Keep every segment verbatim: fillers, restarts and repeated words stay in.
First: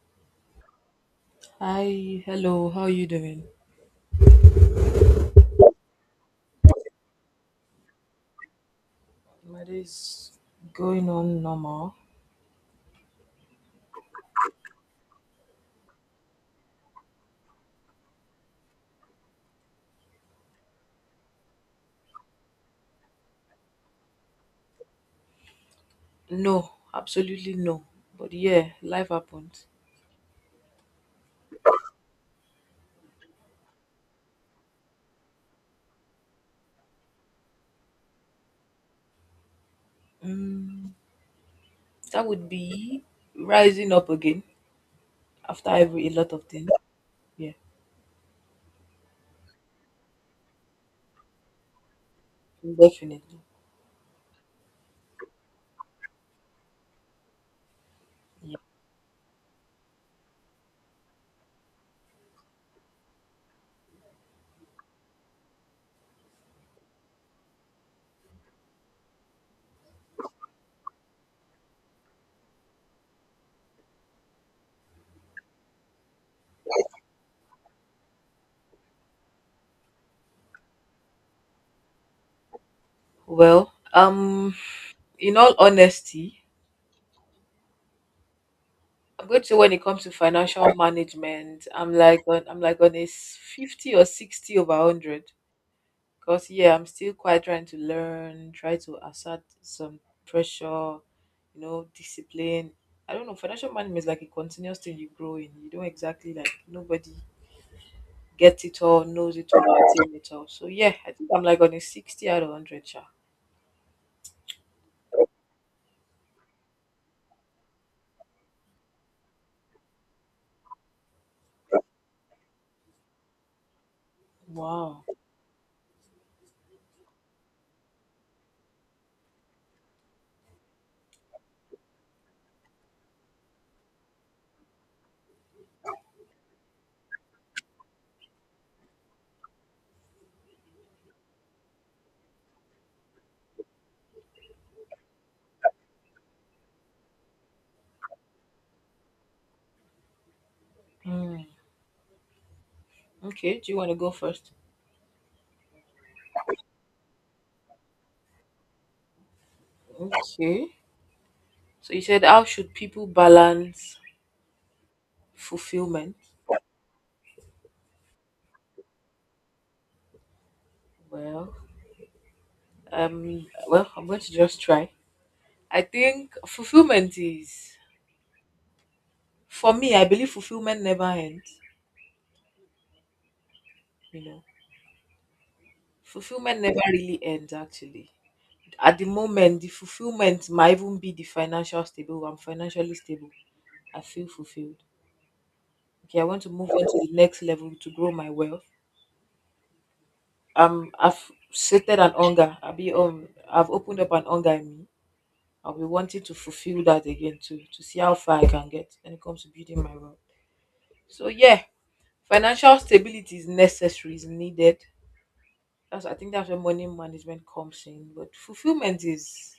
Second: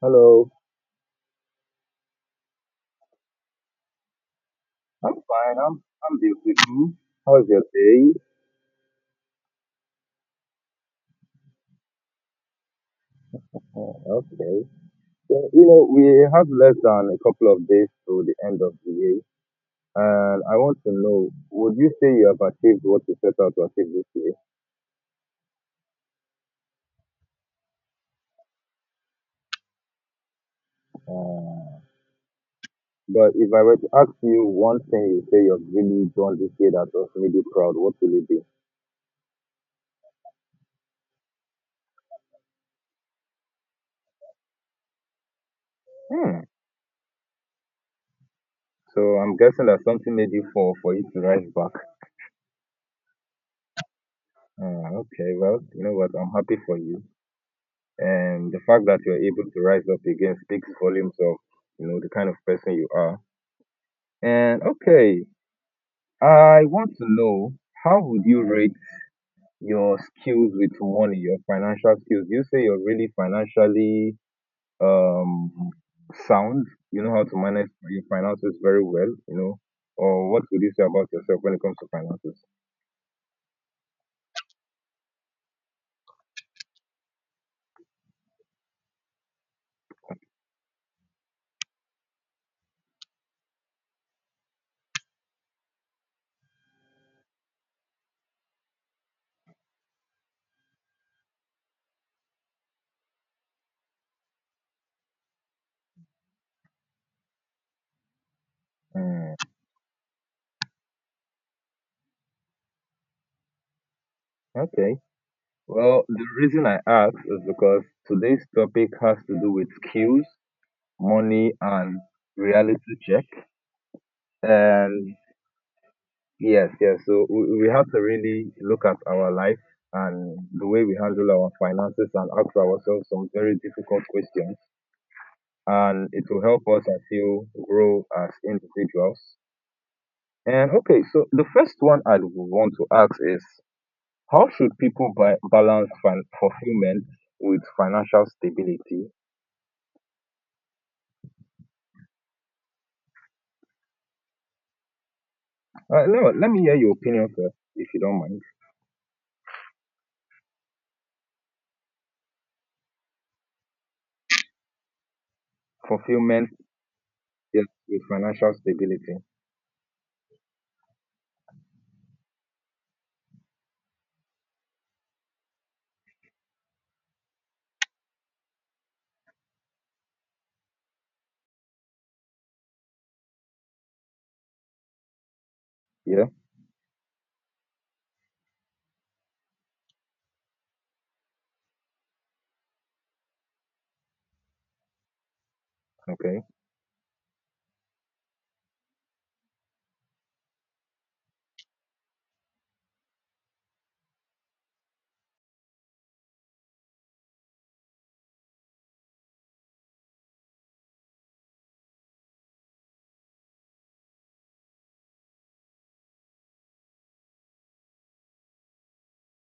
Hello. Hi, hello, how you doing? I'm fine. I'm I'm beautiful. How's your day? My day is going on normal. Oh, okay. So, you know, we have less than a couple of days to the end of the year, and I want to know, would you say you have achieved what you set out to achieve this year? No, absolutely no. But yeah, life happens. Uh, but if I were to ask you one thing you say you've really done this year that has made you proud, what will it be? Mm, that would be rising up again after every a lot Hmm. of things. Yeah, So I'm guessing that something made you fall for you to rise back. definitely. Uh, okay, well, you know what? I'm happy for you, and Yeah. the fact that you're able to rise up again speaks volumes of, you know, the kind of person you are. And okay, I want to know, how would you rate your skills with money, your financial skills? Do you say you're really financially um sound, you know how to manage your finances very well, you know, or what would you say about yourself when it comes to finances? Well, um, in all honesty, I'm going to say when it comes to financial management, I'm like on, I'm like on a s- fifty or sixty over hundred. Cause yeah, I'm still quite trying to learn, try to assert some pressure, you know, discipline. I don't know, financial management is like a continuous thing you grow in. You don't exactly like nobody gets it all, Hmm, knows it all, attain it all. So yeah, I think I'm like on a sixty out of hundred chart. okay, well the reason I ask is because today's topic has to do with skills, money, and reality check. Wow. And yes, yes. So we, we have to really look at our life and the way we handle our finances and ask ourselves some very difficult questions. And it will help us, I feel, grow as individuals. And okay, so the first one I would want to ask is how should people ba- balance fin- fulfillment with financial stability? Hmm. Okay, do you want to go first? Uh, no, let me hear your opinion first, if you don't mind. Okay. So you said how should people balance fulfillment? Fulfillment. Yes, with financial stability. Well, um well I'm going to just try. I think fulfillment is. For me, I believe fulfillment never ends. You know, Yeah. fulfillment never really ends. Actually, at the moment, the fulfillment might even be the financial stable. I'm financially stable. I feel fulfilled. Okay, I want Okay. to move on to the next level to grow my wealth. Um, I've sated an hunger. I'll be um, I've opened up an hunger in me. I'll be wanting to fulfill that again too, to see how far I can get when it comes to building my wealth. So yeah, financial stability is necessary, is needed. That's, I think that's where money management comes in. But fulfillment is,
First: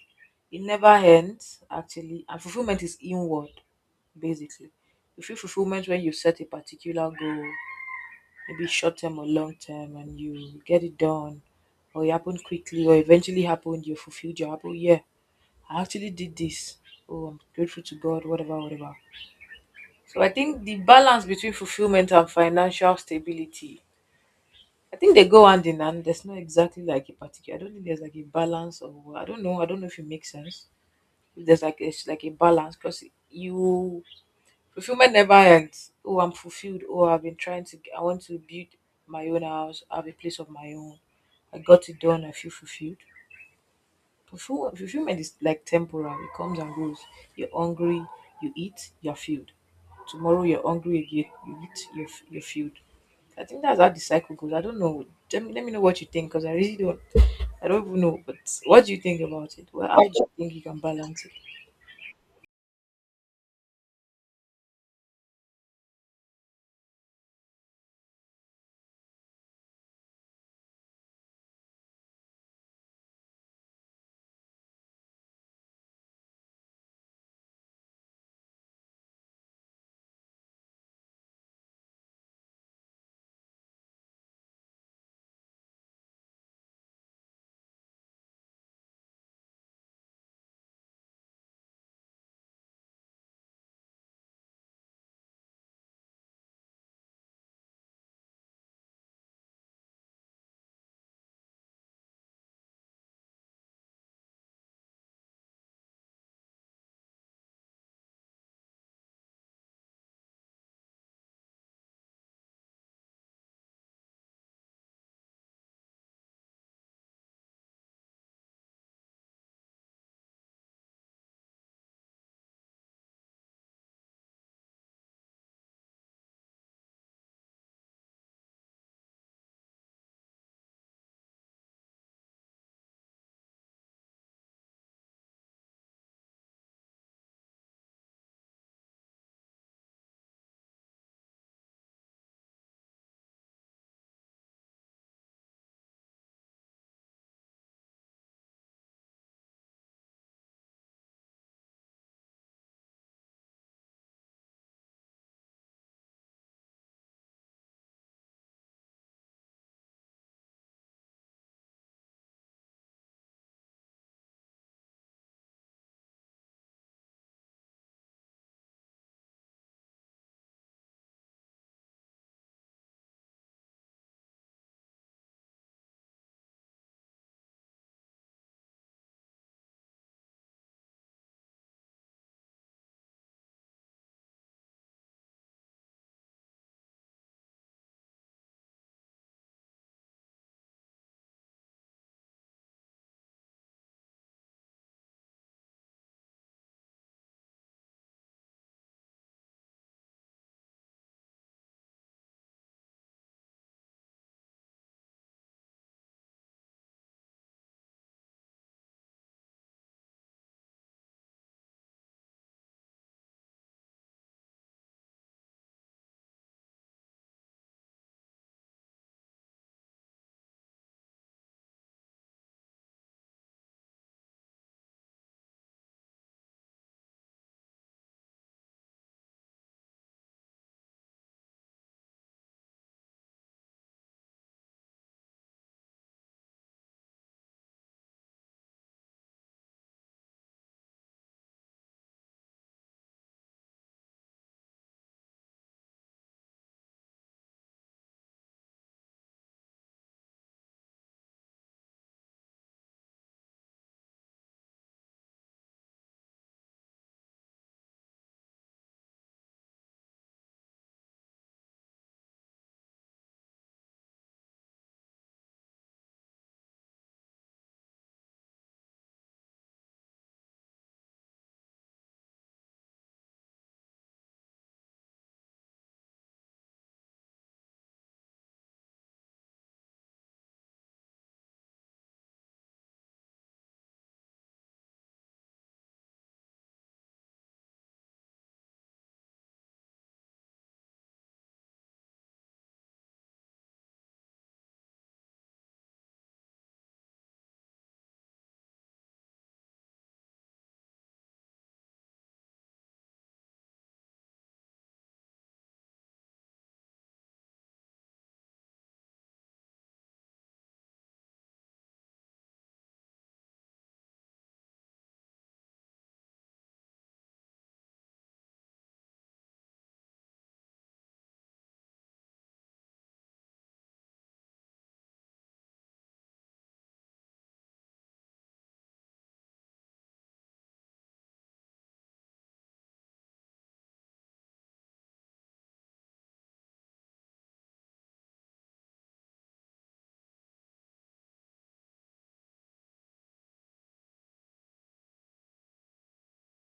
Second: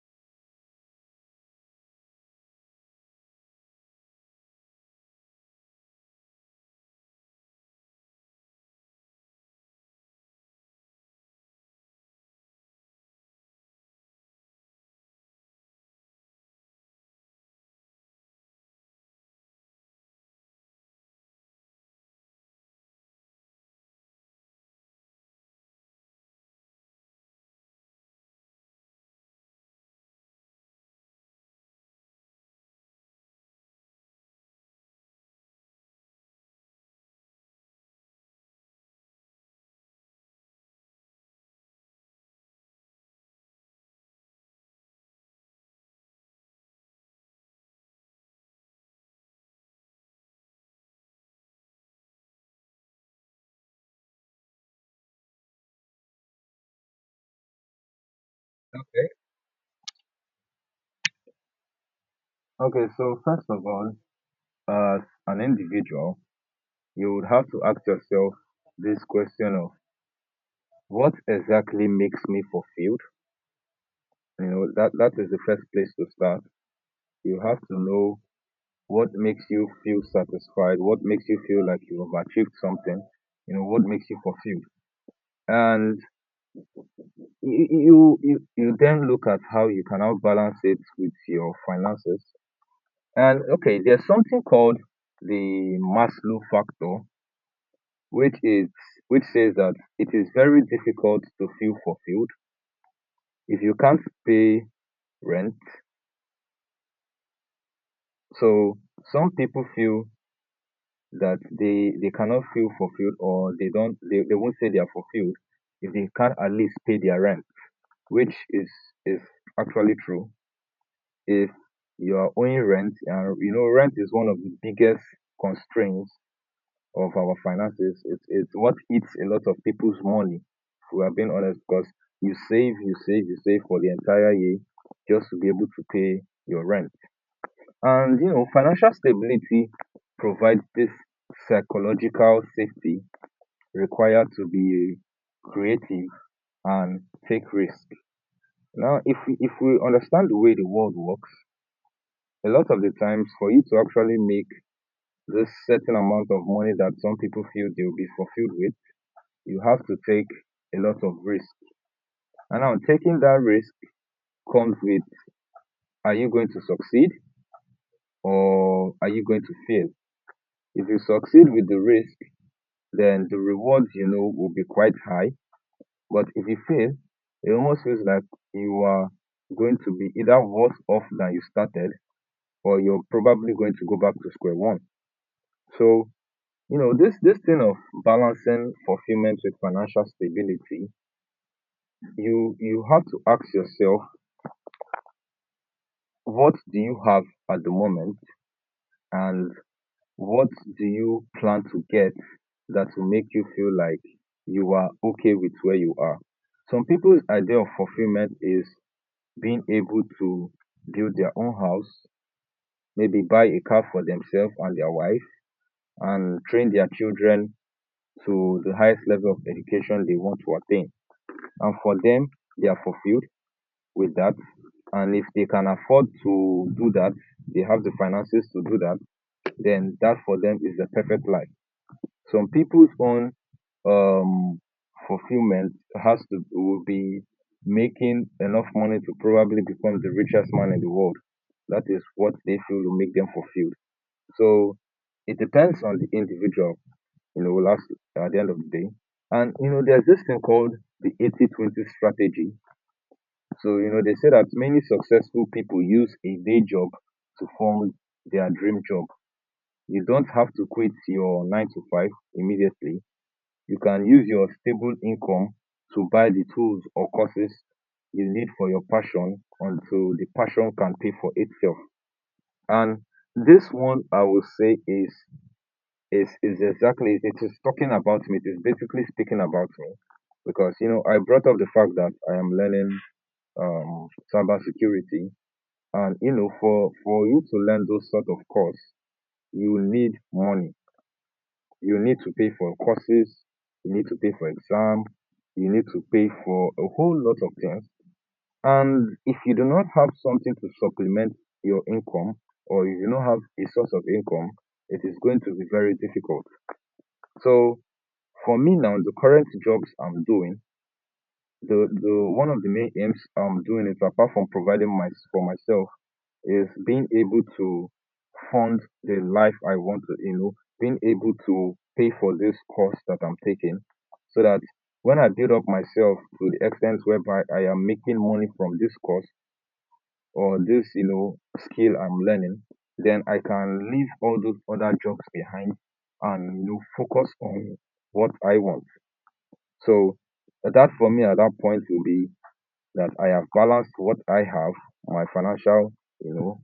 it never ends, actually. And fulfillment is inward, basically. You feel fulfillment when you set a particular goal, maybe short term or long term, and you get it done, or it happened quickly, or eventually happened, you fulfilled your apple. Yeah, I actually did this. Oh, I'm grateful to God, whatever, whatever. So I think the balance between fulfillment and financial stability, I think they go hand in hand. There's not exactly like a particular. I don't think there's like a balance or I don't know. I don't know if it makes sense. If there's like it's like a balance because you fulfillment never ends. Oh, I'm fulfilled. Oh, I've been trying to. I want to build my own house. I have a place of my own. I got it done. I feel fulfilled. Fulfill- Fulfillment is like temporal. It comes and goes. You're hungry. You eat. You're filled. Tomorrow you're hungry again. You eat. You're f- you're filled. I think that's how the cycle goes. I don't know. Let me, let me know what you think because I really don't. I don't even know. But what do you Okay. think about it? Well, how do you think you can balance it? Okay, so first of all, as an individual, you would have to ask yourself this question of what exactly makes me fulfilled? You know, that, that is the first place to start. You have to know what makes you feel satisfied, what makes you feel like you have achieved something, you know, what makes you fulfilled. And you, you, you you then look at how you can now balance it with your finances. And okay, there's something called the Maslow factor, which is which says that it is very difficult to feel fulfilled if you can't pay rent. So some people feel that they they cannot feel fulfilled, or they don't, they, they won't say they are fulfilled if they can't at least pay their rent, which is is actually true. If you are owing rent, and you know rent is one of the biggest constraints of our finances. It's, it's what eats a lot of people's money, if we are being honest, because you save, you save, you save for the entire year just to be able to pay your rent. And you know, financial stability provides this psychological safety required to be creative and take risk. Now, if we, if we understand the way the world works, a lot of the times for you to actually make this certain amount of money that some people feel they will be fulfilled with, you have to take a lot of risk. And now taking that risk comes with, are you going to succeed or are you going to fail? If you succeed with the risk, then the rewards, you know, will be quite high. But if you fail, it almost feels like you are going to be either worse off than you started, or you're probably going to go back to square one. So, you know, this this thing of balancing fulfillment with financial stability, you you have to ask yourself, what do you have at the moment, and what do you plan to get that will make you feel like you are okay with where you are? Some people's idea of fulfillment is being able to build their own house, maybe buy a car for themselves and their wife, and train their children to the highest level of education they want to attain. And for them, they are fulfilled with that. And if they can afford to do that, they have the finances to do that, then that for them is the perfect life. Some people's own um, fulfillment has to will be making enough money to probably become the richest man in the world. That is what they feel will make them fulfilled. So it depends on the individual, you know, last at the end of the day. And you know, there's this thing called the eighty twenty strategy. So, you know, they say that many successful people use a day job to form their dream job. You don't have to quit your nine to five immediately. You can use your stable income to buy the tools or courses you need for your passion until the passion can pay for itself. And this one I will say is is is exactly, it is talking about me, it is basically speaking about me, because you know I brought up the fact that I am learning um cyber security. And you know, for for you to learn those sort of course, you need money. You need to pay for courses, you need to pay for exam, you need to pay for a whole lot of things. And if you do not have something to supplement your income, or you do not have a source of income, it is going to be very difficult. So for me now, the current jobs I'm doing, the, the one of the main aims I'm doing is, apart from providing my, for myself, is being able to fund the life I want to, you know, being able to pay for this course that I'm taking, so that when I build up myself to the extent whereby I am making money from this course or this, you know, skill I'm learning, then I can leave all those other jobs behind and, you know, focus on what I want. So that for me at that point will be that I have balanced what I have, my financial, you know,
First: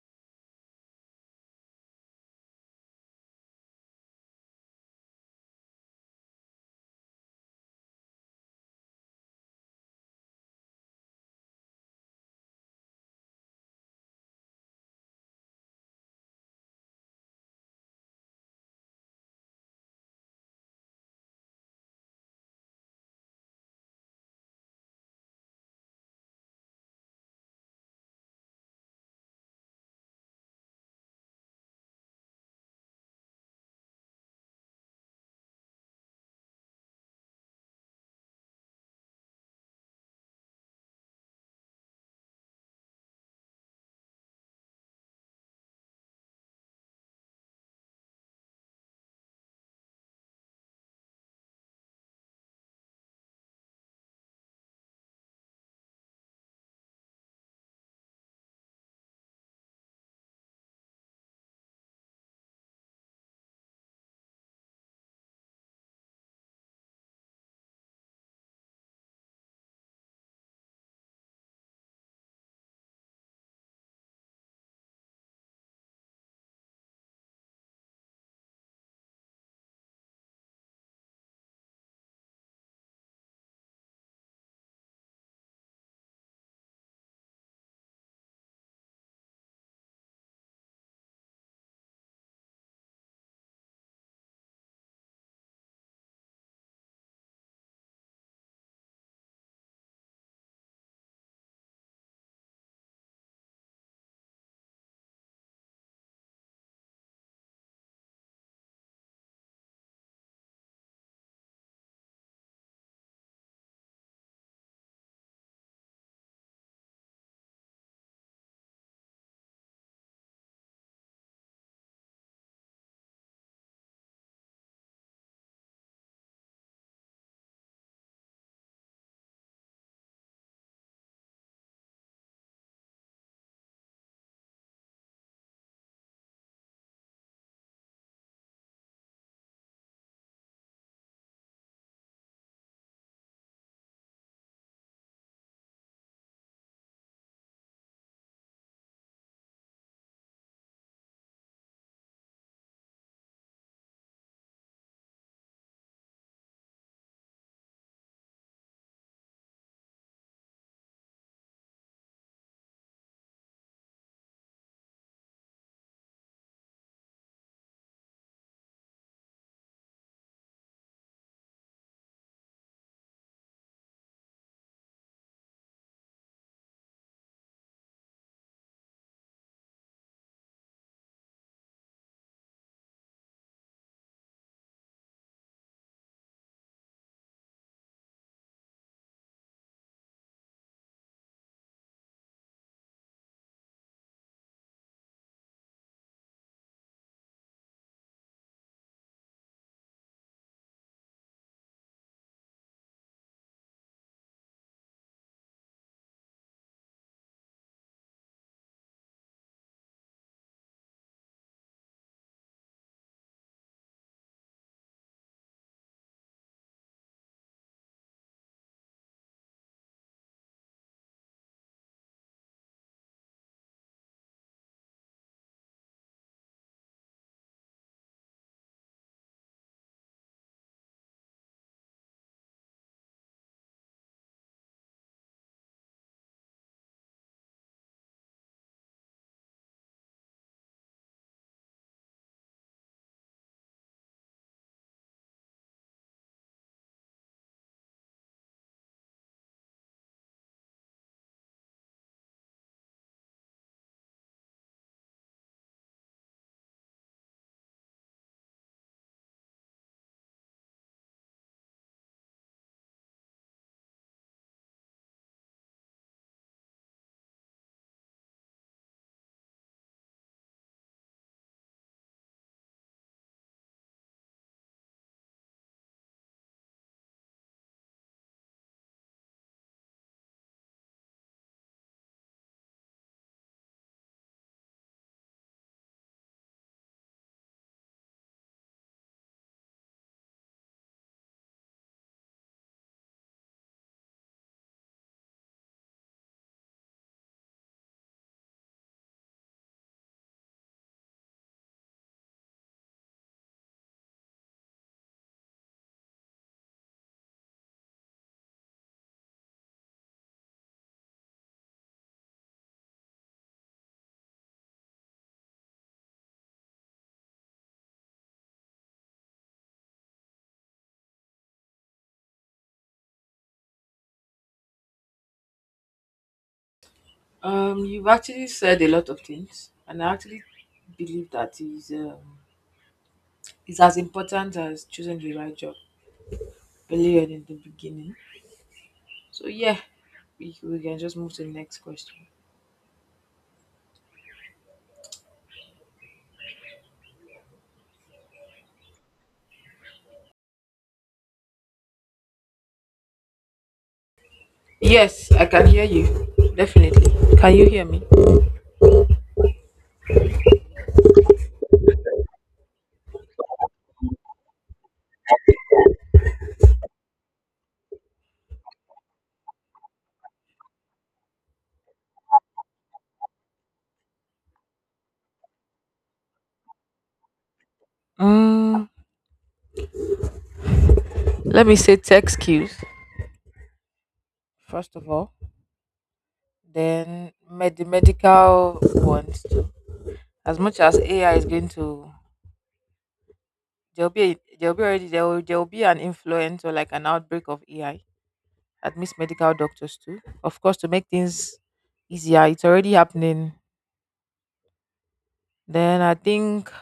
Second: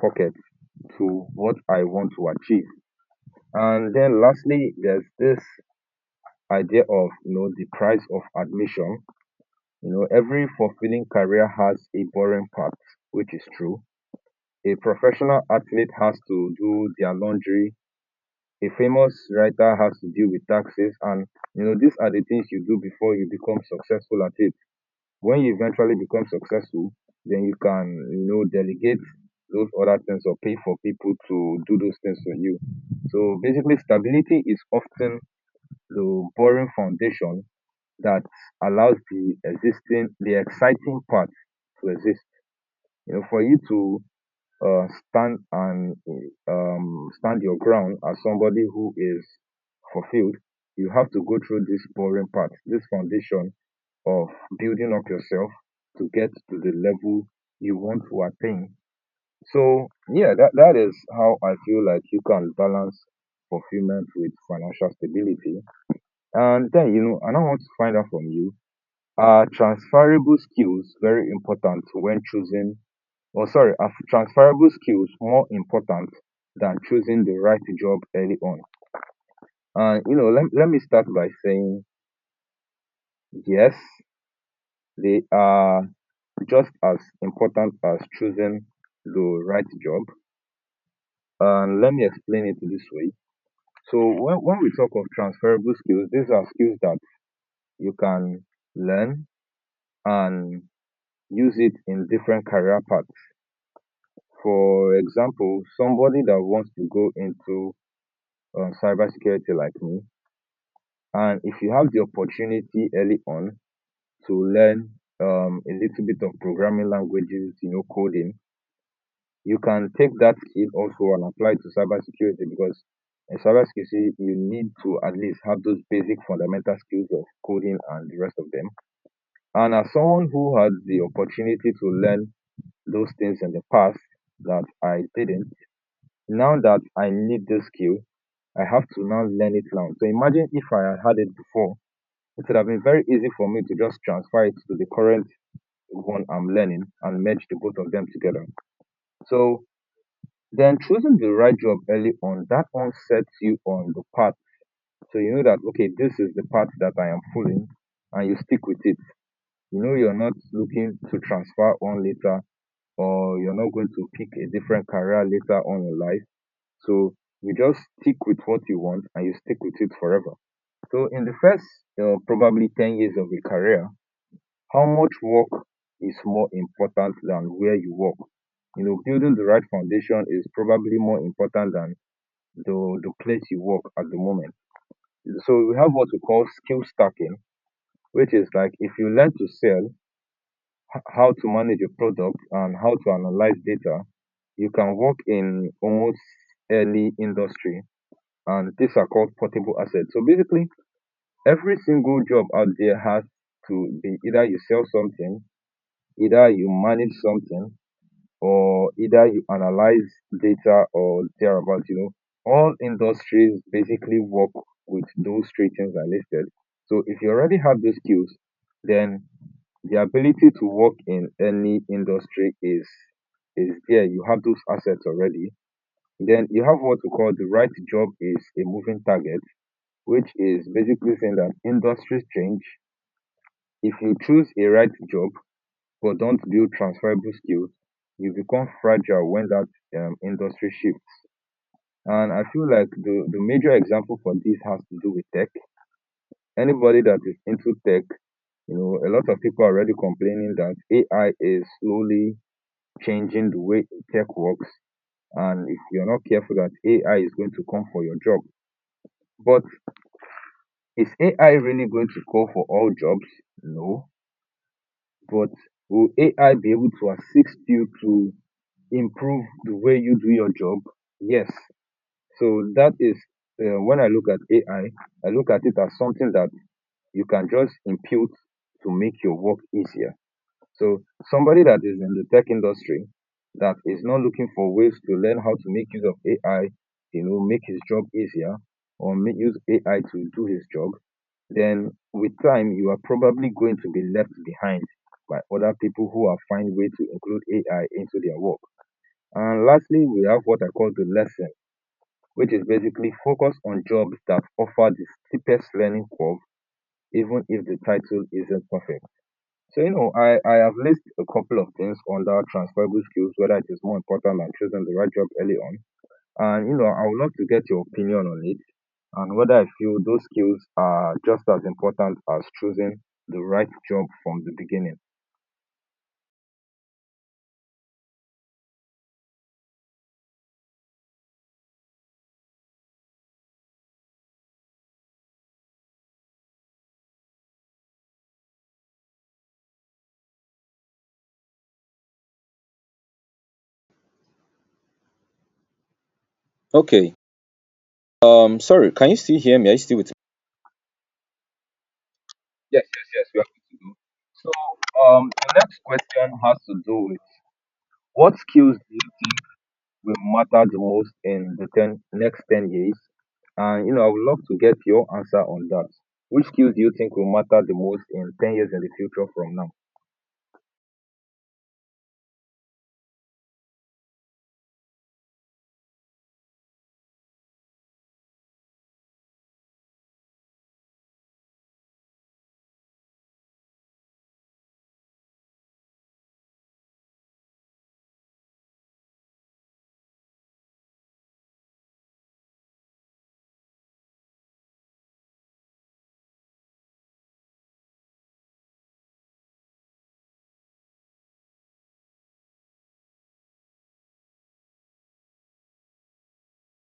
pocket, to what I want to achieve. And then lastly, there's this idea of, you know, the price of admission. You know, every fulfilling career has a boring part, which is true. A professional athlete has to do their laundry. A famous writer has to deal with taxes, and you know these are the things you do before you become successful at it. When you eventually become successful, then you can, you know, delegate those other things or pay for people to do those things for you. So basically, stability is often the boring foundation that allows the existing, the exciting part, to exist. You know, for you to uh, stand and um, stand your ground as somebody who is fulfilled, you have to go through this boring part, this foundation of building up yourself to get to the level you want to attain. So yeah, that, that is how I feel like you can balance fulfillment with financial stability. And then, you know, and I want to find out from you, are transferable skills very important when choosing, or sorry, are transferable skills more important than choosing the right job early on? And, you know, let, let me start by saying, yes, they are. Just as important as choosing the right job. And let me explain it this way. So when, when we talk of transferable skills, these are skills that you can learn and use it in different career paths. For example, somebody that wants to go into um, cybersecurity like me, and if you have the opportunity early on to learn um, a little bit of programming languages, you know, coding, you can take that skill also and apply to cybersecurity, because in cybersecurity, you need to at least have those basic fundamental skills of coding and the rest of them. And as someone who had the opportunity to learn those things in the past that I didn't, now that I need this skill, I have to now learn it now. So imagine if I had had it before, it would have been very easy for me to just transfer it to the current one I'm learning and merge the both of them together. So then choosing the right job early on, that one sets you on the path. So you know that, okay, this is the path that I am following, and you stick with it. You know, you're not looking to transfer on later, or you're not going to pick a different career later on in life. So you just stick with what you want, and you stick with it forever. So in the first uh, probably ten years of a career, how much work is more important than where you work? You know, building the right foundation is probably more important than the the place you work at the moment. So we have what we call skill stacking, which is like if you learn to sell, h- how to manage your product and how to analyze data, you can work in almost any industry. And these are called portable assets. So basically, every single job out there has to be either you sell something, either you manage something, or either you analyze data or thereabout, you know. All industries basically work with those three things I listed. So if you already have those skills, then the ability to work in any industry is is there. You have those assets already. Then you have what we call the right job is a moving target, which is basically saying that industries change. If you choose a right job, but don't build transferable skills, you become fragile when that um, industry shifts. And I feel like the, the major example for this has to do with tech. Anybody that is into tech, you know, a lot of people are already complaining that A I is slowly changing the way tech works. And if you're not careful that A I is going to come for your job. But is A I really going to go for all jobs? No. But will A I be able to assist you to improve the way you do your job? Yes. So that is uh, when I look at A I, I I look at it as something that you can just impute to make your work easier. So somebody that is in the tech industry that is not looking for ways to learn how to make use of A I, you know, make his job easier or make use A I to do his job, then with time you are probably going to be left behind by other people who are find way to include A I into their work. And lastly, we have what I call the lesson, which is basically focus on jobs that offer the steepest learning curve, even if the title isn't perfect. So, you know, I, I have listed a couple of things under transferable skills, whether it is more important than choosing the right job early on. And, you know, I would love to get your opinion on it and whether I feel those skills are just as important as choosing the right job from the beginning. Um, you've actually said a lot of things, and I actually believe that is um, is as important as choosing the right job earlier in the beginning. So yeah, we, we can just move to the next question. Okay. Um, sorry, can you still hear me? Are you still with? Yes, yes, yes, we are good to go. So, um, Yes, I the can next hear you. question has to do with Definitely. Can you hear me? what skills do you think will matter the most in the ten, next ten years? And, you know, I would love to get your answer on that. Which skills do you think will matter the most in ten years in the future from now? Mm, let me say tech skills first of all. Then med- the medical ones too. As much as A I is going to, there'll be a- there'll be already there will, there will be an influence or like an outbreak of A I that means medical doctors too. Of course, to make things easier, it's already happening. Then I think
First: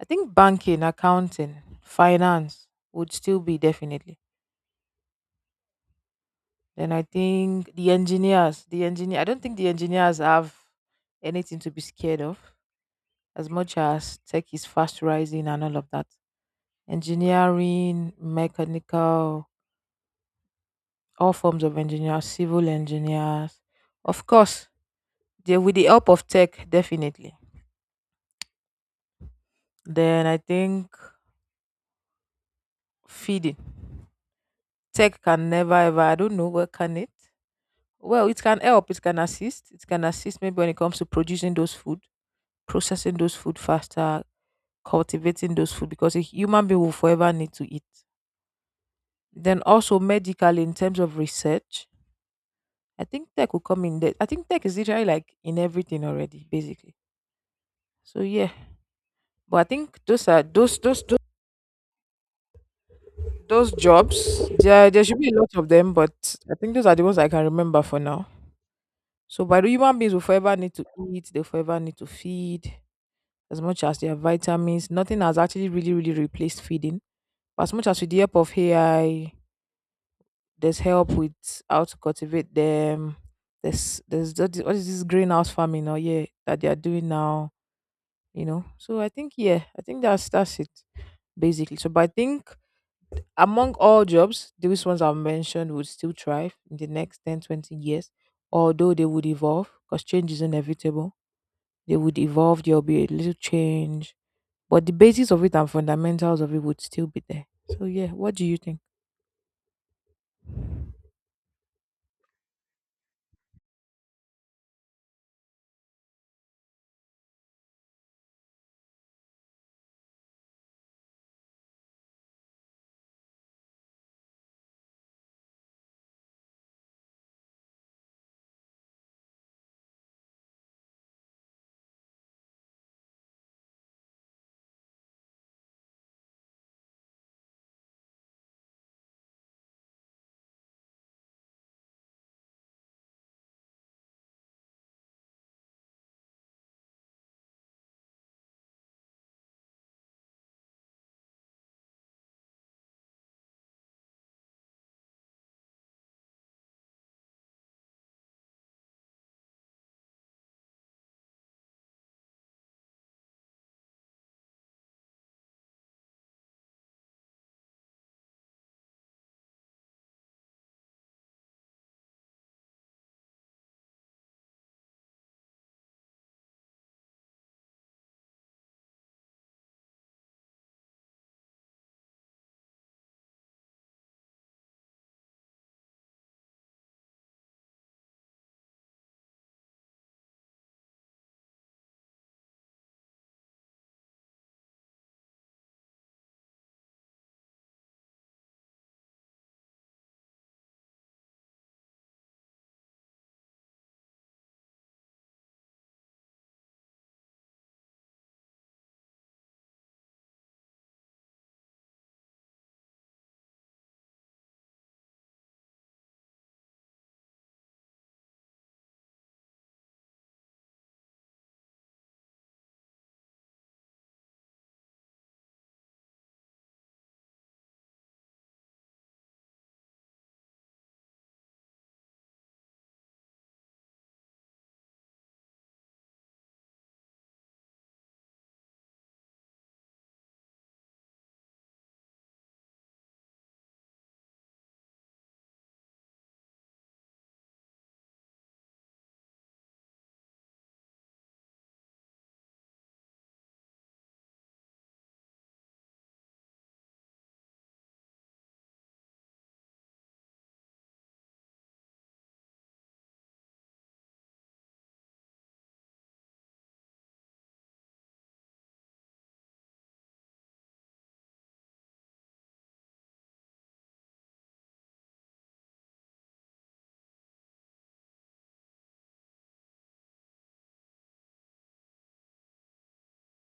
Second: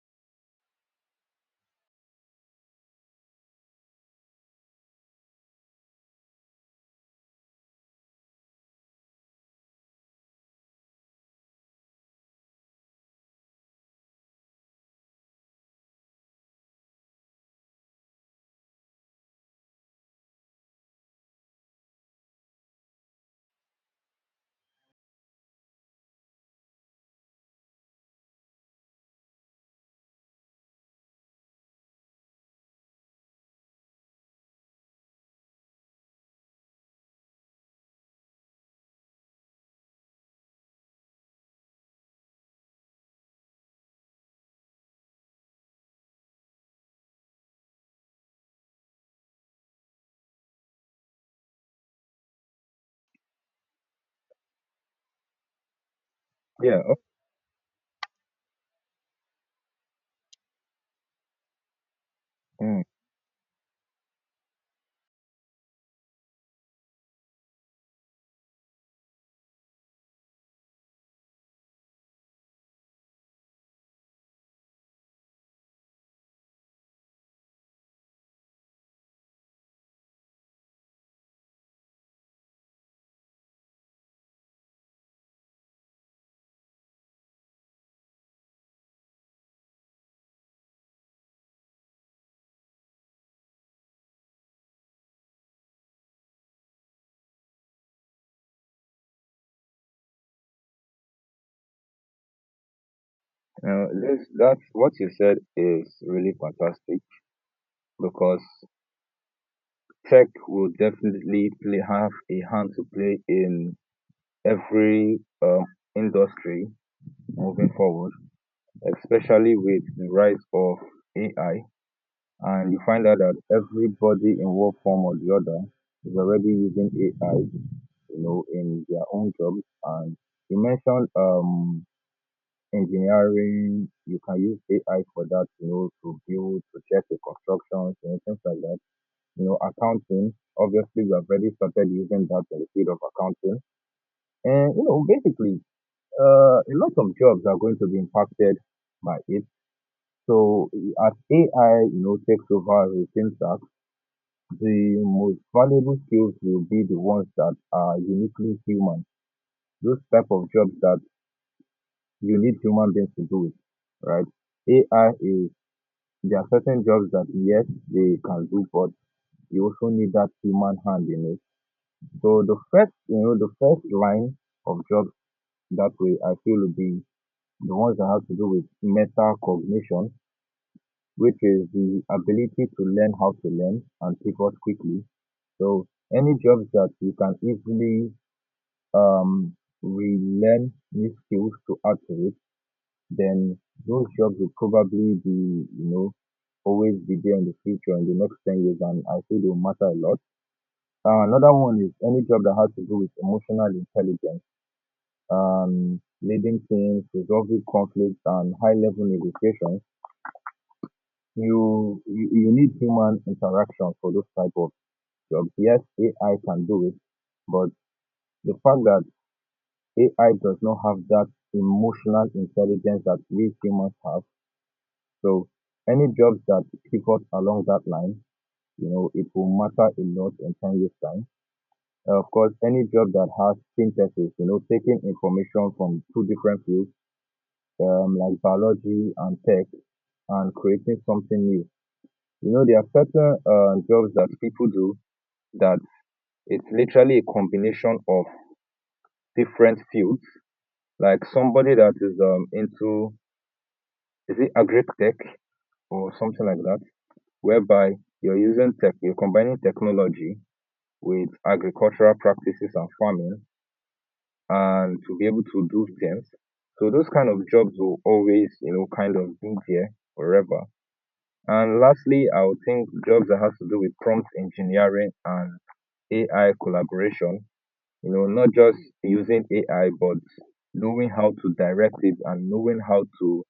I think banking, accounting, finance would still be definitely. Then I think the engineers, the engineer. I don't think the engineers have anything to be scared of, as much as tech is fast rising and all of that. Engineering, mechanical, all forms of engineers, civil engineers. Of course, they, with the help of tech, definitely. Then I think feeding. Tech can never ever, I don't know, what can it? Well, it can help, it can assist. It can assist maybe when it comes to producing those food, processing those food faster, cultivating those food, because a human being will forever need to eat. Then also medical in terms of research, I think tech will come in there. I think tech is literally like in everything already, Yeah, basically. o- So yeah, but I think those are those those those, mm, those jobs. There there should be a lot of them, but I think those are the ones I can remember for now. So by the human beings will forever need to eat. They forever need to feed. As much as their vitamins, nothing has actually really really replaced feeding. But as much as with the help of A I, there's help with how to cultivate them. There's there's what is what is this greenhouse farming? Oh yeah, that they are doing now, you know. So I think yeah, I think that's that's it basically. So but I think among all jobs, these ones I've mentioned would still thrive in the next ten, twenty years, although they would evolve because change is inevitable. They would evolve, there'll be a little uh, change. this, that's But what the you basis said of it and is really fundamentals of it would fantastic still be there. So yeah, what because do you think? tech will definitely play, have a hand to play in every um, industry moving forward, especially with the rise of A I. And you find out that everybody in one form or the other is already using A I, you know, in their own jobs. And you mentioned um, engineering, you can use A I for that, you know, to build, to check the constructions, you know, things like that. You know, accounting, obviously we have already started using that in the field of accounting. And, you know, basically, uh, a lot of jobs are going to be impacted by A I. So as A I, you know, takes over routine tasks, the most valuable skills will be the ones that are uniquely human. Those type of jobs that you need human beings to do it, right? A I is there are certain jobs that yes they can do, but you also need that human hand in it. So the first, you know, the first line of jobs that way I feel will be the ones that have to do with meta cognition, which is the ability to learn how to learn and pivot quickly. So any jobs that you can easily um, relearn new skills to add to it, then those jobs will probably be, you know, always be there in the future in the next ten years, and I feel they will matter a lot. Uh, another one is any job that has to do with emotional intelligence, um, leading teams, resolving conflicts, and high-level negotiations. You, you you need human interaction for those type of jobs. Yes, A I can do it, but the fact that A I does not have that emotional intelligence that we humans have. So any jobs that pivot along that line, you know, it will matter a lot in ten years' time. Uh, of course, any job that has synthesis, you know, taking information from two different fields, um, like biology and tech, and creating something new. You know, there are certain uh, jobs that people do that it's literally a combination of different fields. Like somebody that is um, into is it agri-tech or something like that, whereby you're using tech, you're combining technology with agricultural practices and farming and to be able to do things. So those kind of jobs will always, you know, kind of be there forever. And lastly, I would think jobs that has to do with prompt engineering and A I collaboration, you know, not just using A I, but knowing how to direct it and knowing how to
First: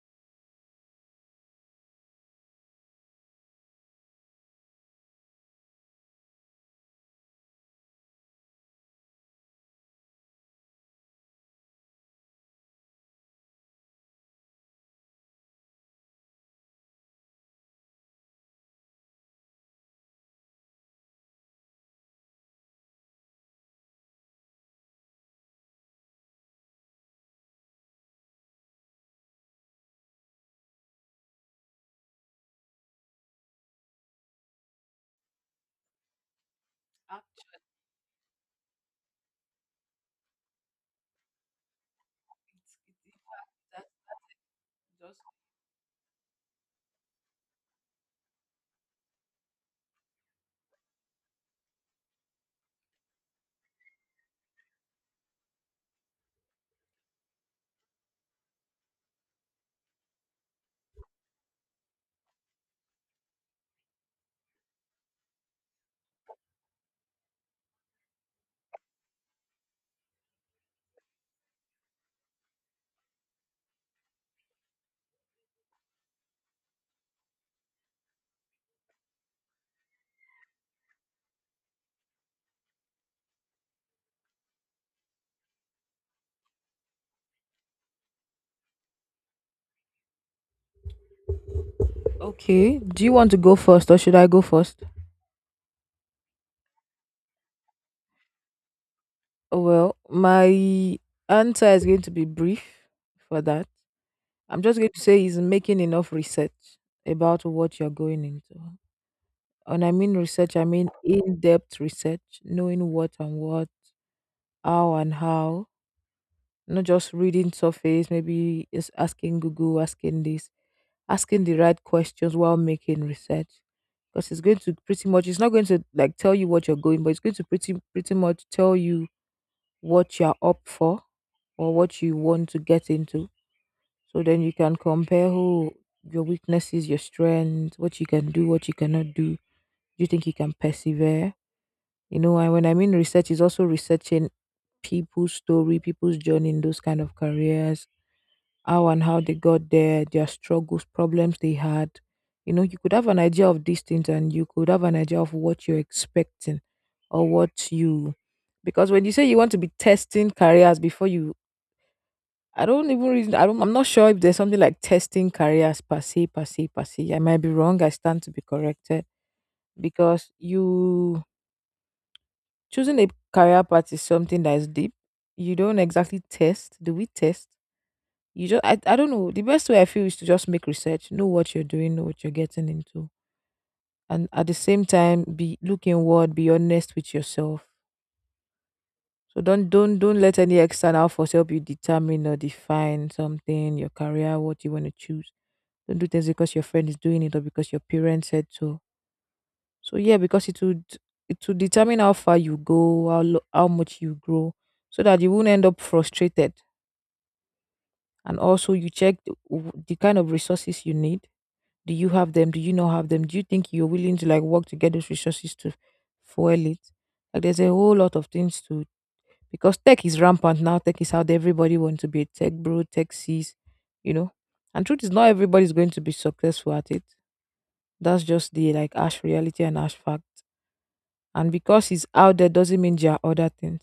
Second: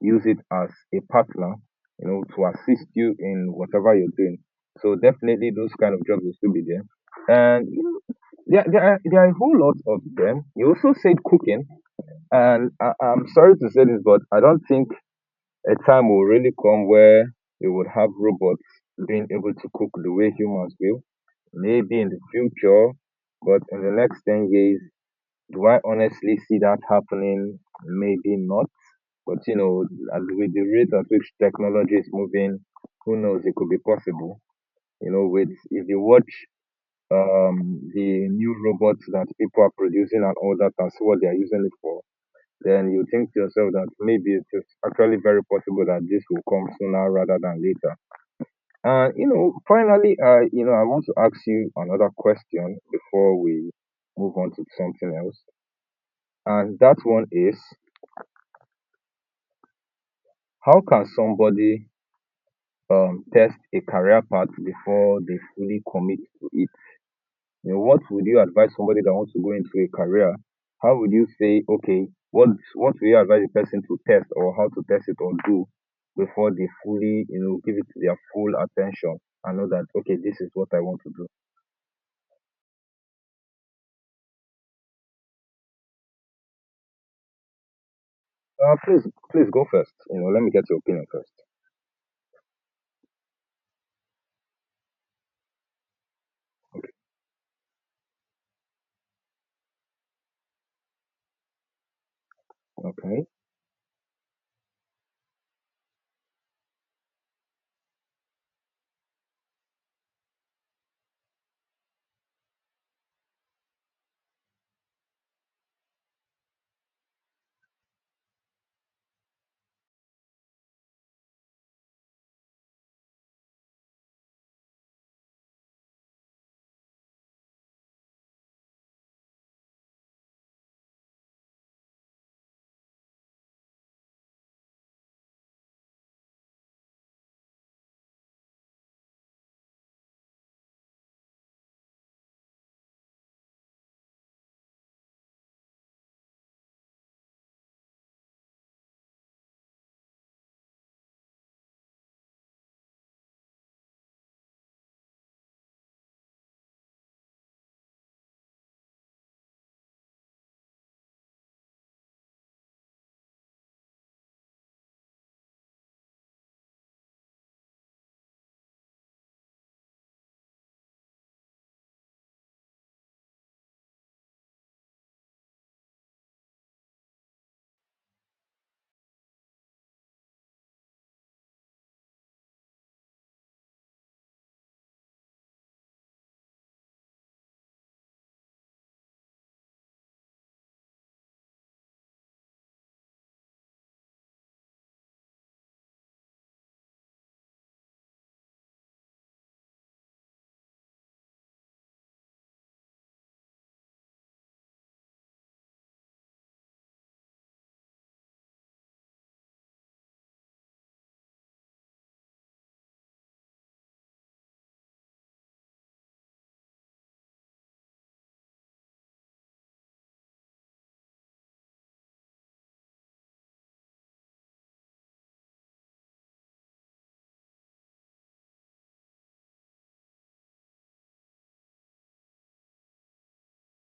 use it as a partner, you know, to assist you in whatever you're doing. So definitely those kind of jobs will still be there. And you know, there, there, are, there are a whole lot of them. You also said cooking, and I, I'm sorry to say this, but I don't think a time will really come where we would have robots being able to cook the way humans will. Maybe in the future, but in the next ten years, do I honestly see that happening? Maybe not. But you know, at with the rate at which technology is moving, who knows? It could be possible. You know, with if you watch um, the new robots that people are producing and all that, and see what they are using it for, then you think to yourself that maybe it is actually very possible that this will come sooner rather than later. And you know, finally, uh, you know, I want to ask you another question before we move on to something else, and that one is, how can somebody um test a career path before they fully commit to it. You know, what would you advise somebody that wants to go into a career? How would you say, okay, what what will you advise a person to test or how to test it or do before they fully, you know, give it their full attention and know that okay, this is what I want to do. Uh, please, please go first. You know, let me get your opinion first. Okay. Do you want to go first or should I go first? Well, my answer is going to be brief Okay. for that. I'm just going to say is making enough research about what you're going into. And I mean research, I mean in depth research, knowing what and what, how and how, not just reading surface, maybe just asking Google, asking this, asking the right questions while making research. Because it's going to pretty much, it's not going to like tell you what you're going, but it's going to pretty pretty much tell you what you're up for or what you want to get into. So then you can compare who your weaknesses, your strengths, what you can do, what you cannot do. Do you think you can persevere? You know, and when I mean research, is also researching people's story, people's journey in those kind of careers, how and how they got there, their struggles, problems they had. You know, you could have an idea of these things and you could have an idea of what you're expecting or what you because when you say you want to be testing careers before you I don't even reason. I don't. I'm not sure if there's something like testing careers per se, per se, per se. I might be wrong. I stand to be corrected because you choosing a career path is something that is deep. You don't exactly test. Do we test? You just. I. I don't know. The best way I feel is to just make research. Know what you're doing. Know what you're getting into. And at the same time, be look inward. Be honest with yourself. So don't don't don't let any external force help you determine or define something, your career, what you want to choose. Don't do things because your friend is doing it or because your parents said so. So yeah, because it would it would determine how far you go, how lo- how much you grow, so that you won't end up frustrated. And also, you check the, w- the kind of resources you need. Do you have them? Do you not have them? Do you think you're willing to like work to get those resources to fuel it? Like there's a whole lot of things to because tech is rampant now. Tech is out there. Everybody wants to be a tech bro, tech sees, you know. And truth is, not everybody's going to be successful at it. That's just the like ash reality and ash fact. And because it's out there doesn't mean there are other things.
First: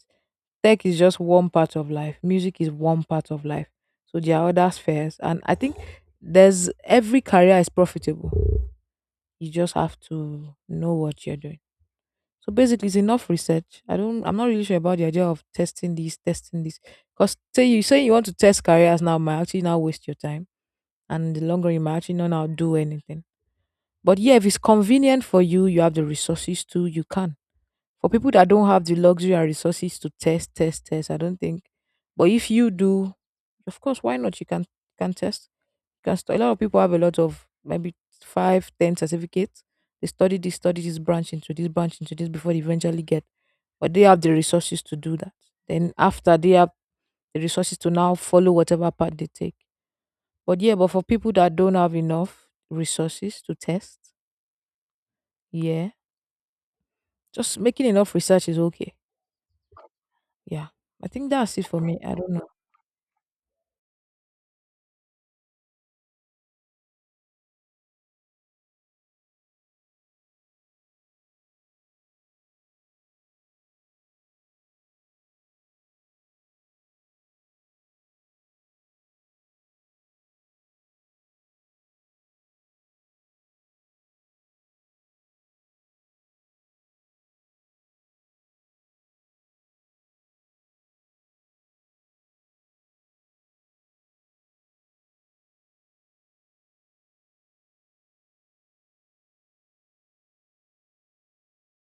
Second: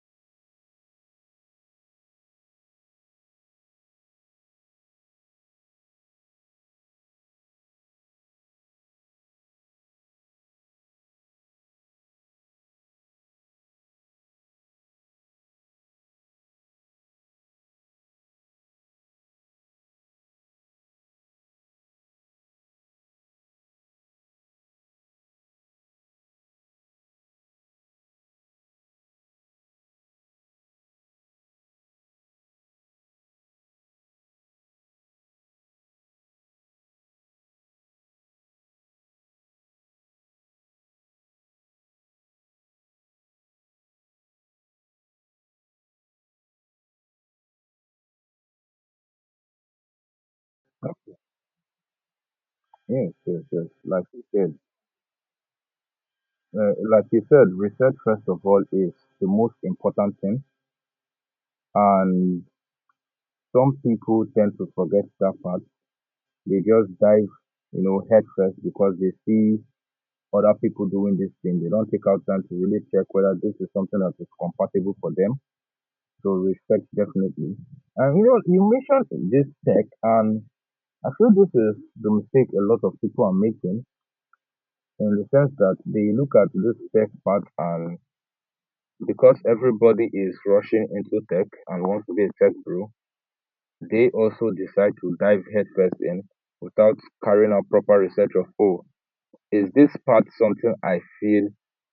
Tech is just one part of life. Music is one part of life. So there are other spheres. And I think there's every career is profitable. You just have to know what you're doing. So basically it's enough research. I don't I'm not really sure about the idea of testing this, testing this. Because say you say you want to test careers now might actually now waste your time. And in the long run you might actually not now do anything. But yeah, if it's convenient for you, you have the resources to, you can. For people that don't have the luxury and resources to test, test, test, I don't think. But if you do, of course, why not? You can can test. You can stu- a lot of people have a lot of maybe five, ten certificates. They study this, study this branch into this branch into this before they eventually get. But they have the resources to do that. Then after they have the resources to now follow whatever path they take. But yeah, but for people that don't have enough Yes, resources yes, to yes. test, Like you said, yeah, uh, like you said, just making research enough first of research is all is okay. the most important thing, Yeah. I think that's it for me. I don't and know. some people tend to forget that part. They just dive, you know, head first because they see other people doing this thing. They don't take out time to really check whether this is something that is compatible for them. So respect definitely. And you know, you mentioned this tech, and I feel this is the mistake a lot of people are making in the sense that they look at this tech part and because everybody is rushing into tech and wants to be a tech bro, they also decide to dive headfirst in without carrying out proper research of, oh, is this part something I feel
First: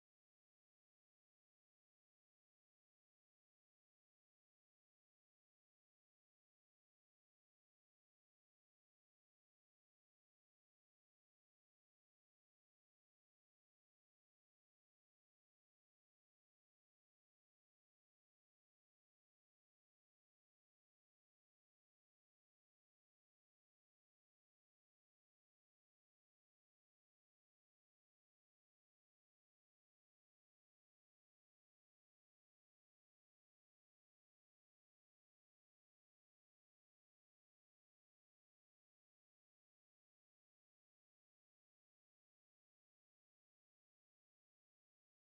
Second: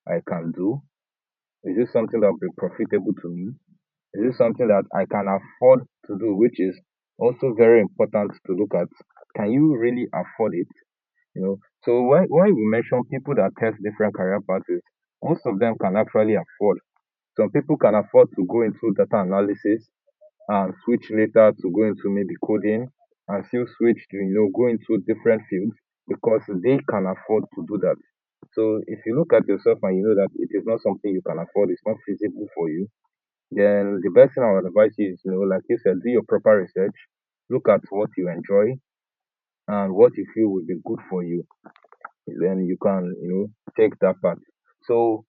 I can do? Is this something that will be profitable to me? Is this something that I can afford to do, which is also very important to look at? Can you really afford it? You know, so why why we mention people that test different career paths, is most of them can actually afford. Some people can afford to go into data analysis and switch later to go into maybe coding and still switch to you know go into different fields because they can afford to do that. So if you look at yourself and you know that it is not something you can afford, it's not feasible for you, then the best thing I would advise you is, you know, like you said, do your proper research, look at what you enjoy and what you feel will be good for you. Then you can, you know, take that path. So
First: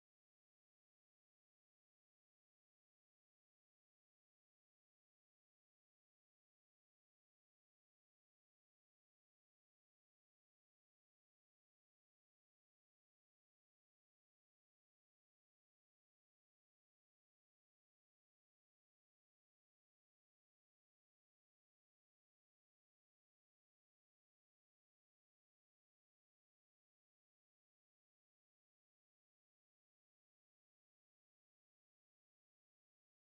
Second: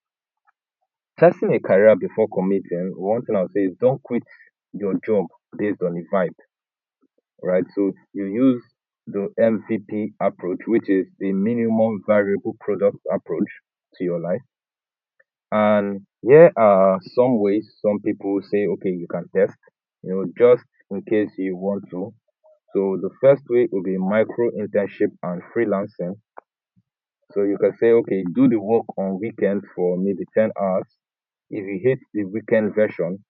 testing a career before committing, one thing I'll say is don't quit your job based on the vibe, right? So you use the M V P approach, which is the minimum viable product approach to your life. And here are some ways some people say, okay, you can test, you know, just in case you want to. So the first way will be micro internship and freelancing. So you can say, okay, do the work on weekend for maybe ten hours. If you hate the weekend version,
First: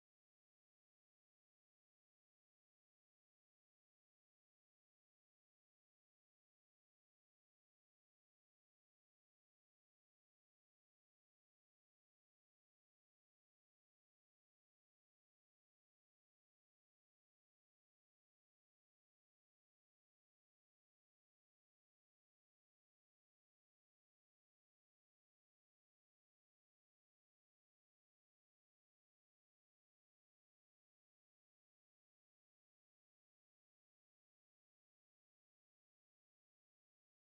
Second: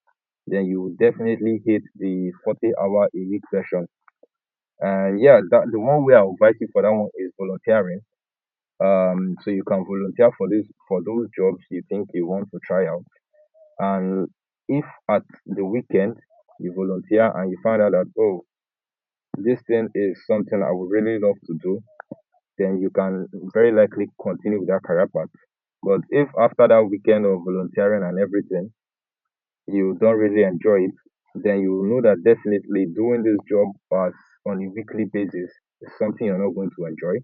then you will definitely hate the forty hour a week version. Uh, yeah, that the one way I would advise you for that one is volunteering. Um, so you can volunteer for this for those jobs you think you want to try out. And if at the weekend you volunteer and you find out that oh, this thing is something I would really love to do, then you can very likely continue with that career path. But if after that weekend of volunteering and everything, you don't really enjoy it, then you will know that definitely doing this job as on a weekly basis is something you're not going to enjoy.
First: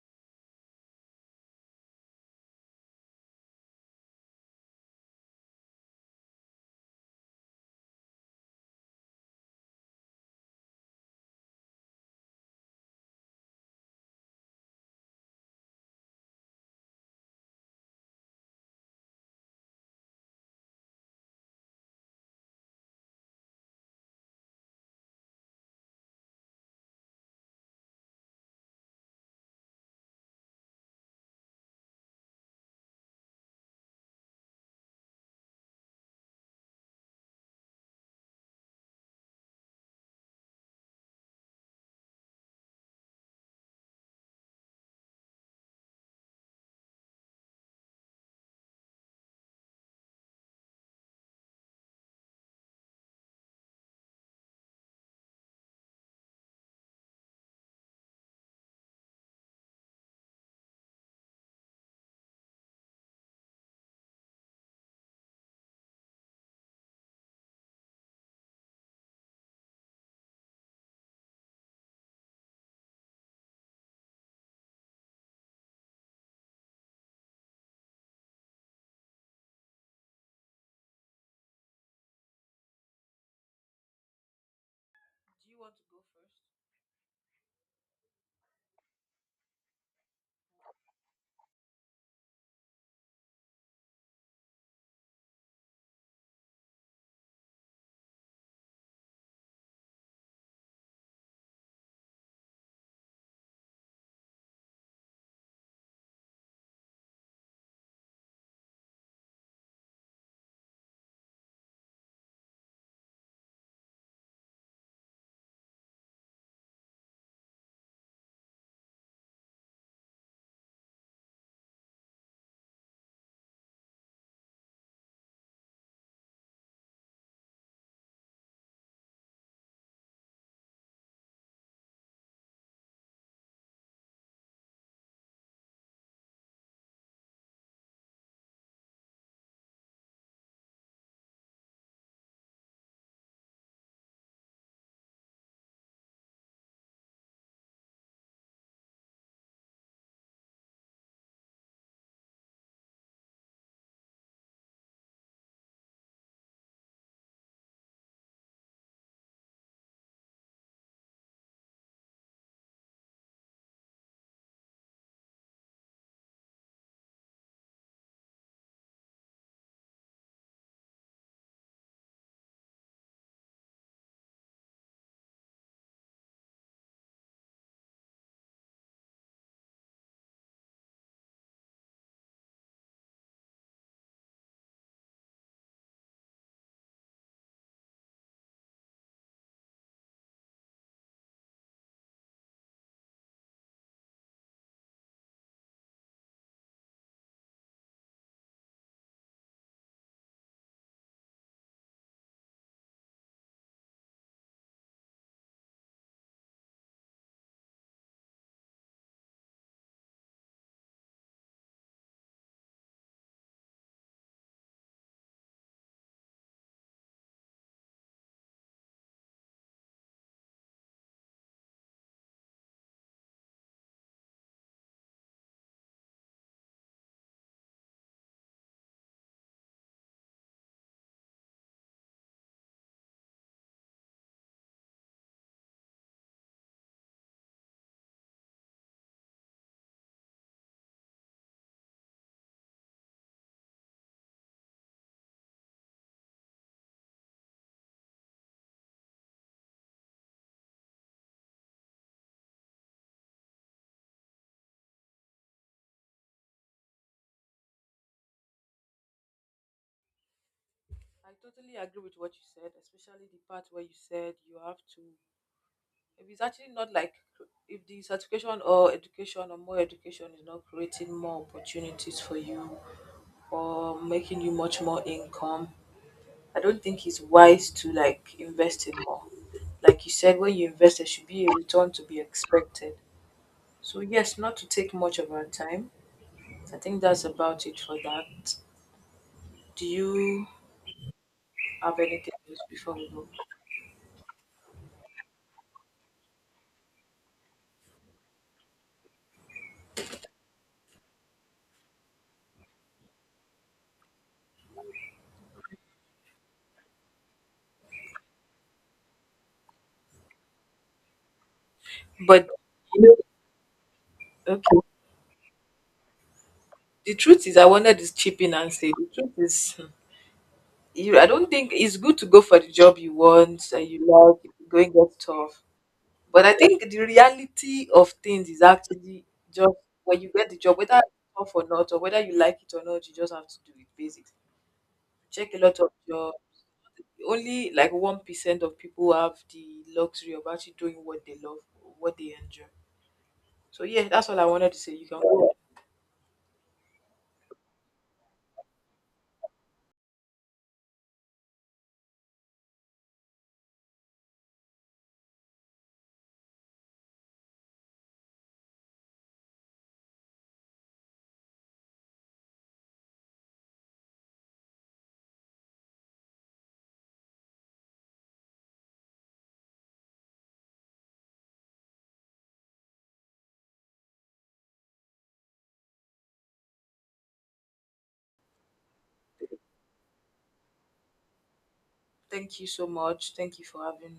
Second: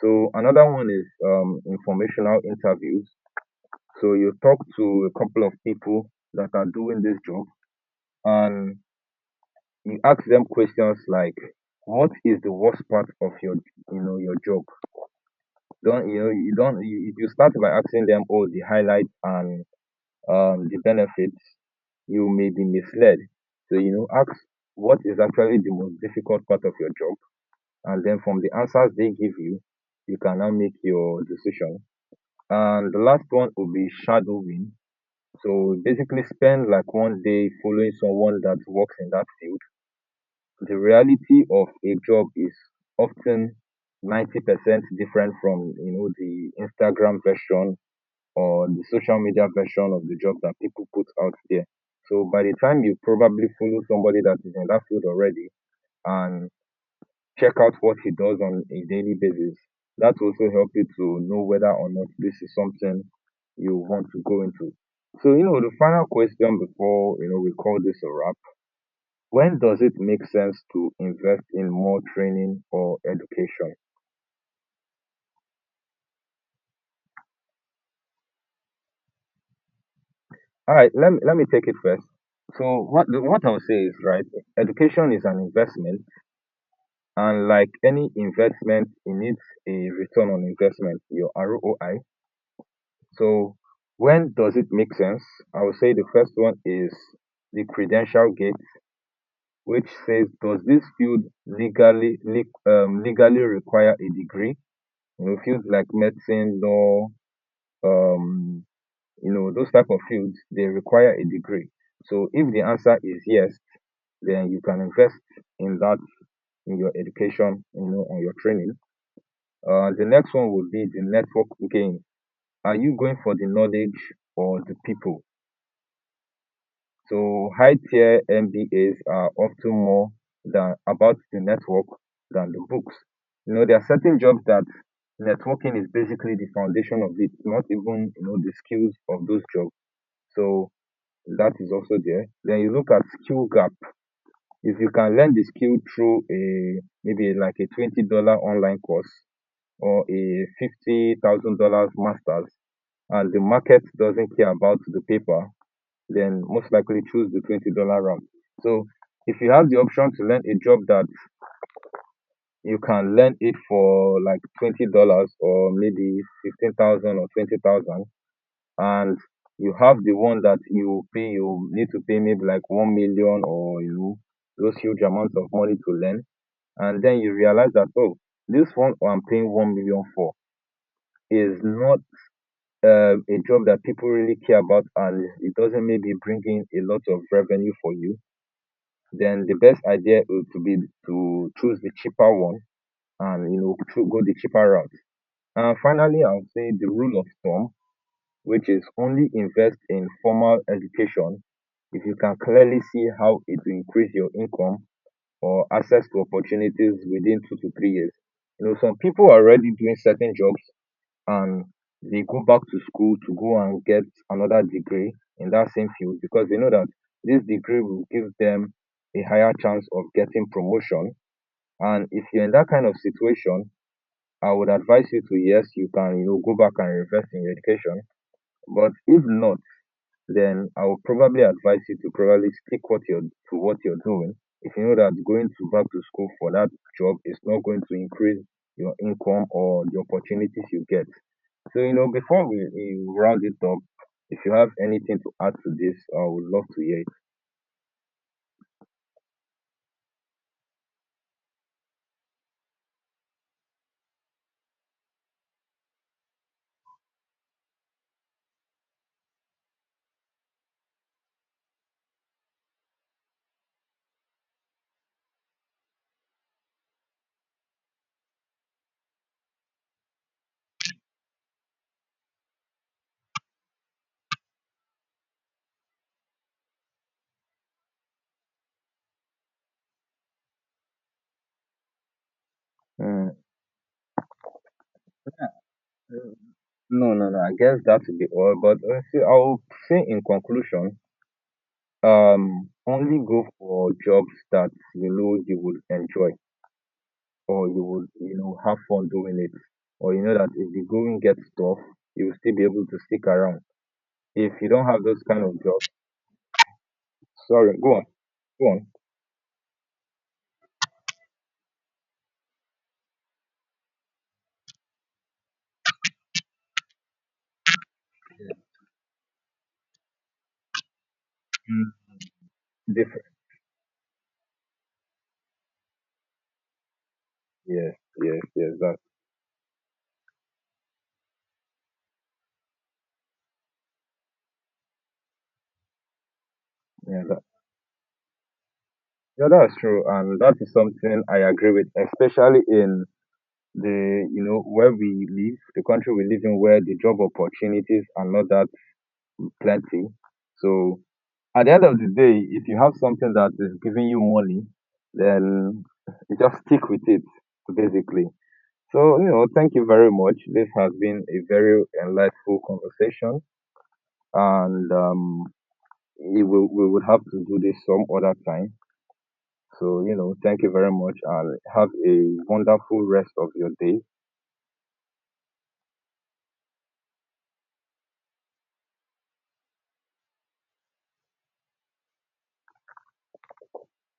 So another one is um, informational interviews. So you talk to a couple of people that are doing this job and you ask them questions like, what is the worst part of your you know your job? Don't you know you don't you, If you start by asking them all the highlights and um, the benefits, you may be misled. So you know ask what is actually the most difficult part of your job, and then from the answers they give you, you can now make your decision. And the last one would be shadowing. So basically spend like one day following someone that works in that field. The reality of a job is often ninety percent different from, you know, the Instagram version or the social media version of the job that people put out there. So by the time you probably follow somebody that is in that field already and check out what he does on a daily basis. That will also help you to know whether or not this is something you want to go into. So, you know, the final question before, you know, we call this a wrap. When does it make sense to invest in more training or education? All right, let me, let me take it first. So what what I'll say is right, education is an investment, and like any investment it needs a return on investment, your R O I. So when does it make sense? I would say the first one is the credential gate, which says, does this field legally leg- um, legally require a degree? You know, fields like medicine, law, um, you know, those type of fields they require a degree. So if the answer is yes, then you can invest in that in your education, you know, and your training. Uh, the next one would be the network gain. Are you going for the knowledge or the people? So high-tier M B As are often more than about the network than the books. You know, there are certain jobs that networking is basically the foundation of it, not even you know the skills of those jobs. So that is also there. Then you look at skill gap. If you can learn the skill through a maybe like a twenty dollar online course or a fifty thousand dollars masters, and the market doesn't care about the paper, then most likely choose the twenty dollar round. So if you have the option to learn a job that you can learn it for like twenty dollars or maybe fifteen thousand or twenty thousand, and you have the one that you pay you need to pay maybe like one million or you know those huge amounts of money to learn, and then you realize that oh this one I'm paying one million for is not uh, a job that people really care about and it doesn't maybe bring in a lot of revenue for you, then the best idea would to be to choose the cheaper one and you know to go the cheaper route. And finally, I would say the rule of thumb, which is only invest in formal education if you can clearly see how it will increase your income or access to opportunities within two to three years. You know, some people are already doing certain jobs and they go back to school to go and get another degree in that same field because they know that this degree will give them a higher chance of getting promotion. And if you're in that kind of situation, I would advise you to yes, you can you know go back and invest in your education. But if not, then I would probably advise you to probably stick what you're to what you're doing. If you know that going to back to school for that job is not going to increase your income or the opportunities you get. So, you know, before we, we round it up, if you have anything to add to this, I would love to hear it. I totally agree with what you said, especially the part where you said you have to. If it's actually not like if the certification or education or more education is not creating more opportunities for you or making you much more income, I don't think it's wise to like invest in more. Like you said, when you invest, there should be a return to be expected. Mm. So yes, not to take much of our time. I think No, that's no, no. I about guess it for that will be all. that. But uh, see, I'll Do say in you conclusion, have anything else um, before we only go? go for jobs that you know you would enjoy or you would, you know, have fun doing it. Or you know that if the going gets tough, you will still be able to stick around. If you don't have those kind of jobs, sorry, go on, go on. But you know, okay. The truth is, I wanted to chip in and say the truth is, hmm, you. I don't think Mm, it's good to go for the job you different. want and you like. If you going get tough, but I think the reality Yes, of yes, things is yes. That, actually just when you get the job, whether it's tough or not, or whether you like it or not, you just have to do it. Basics. Check a lot of your yeah, that. only like one percent of people have Yeah, that's the true, luxury and of that is actually doing something what they I love, agree with, what they especially enjoy. in So yeah, the that's all you I know wanted to where say. You can we go. live, the country we live in, where the job opportunities are not that plenty. So at the end of the day, if you have something that is giving you money, then you just stick with it, basically. So you know, thank you very much. This has been a very enlightening conversation, and um, we will- we would have to do this some other time. So, you know, thank you very much and have a wonderful rest of your day. Thank you so much. Thank you for having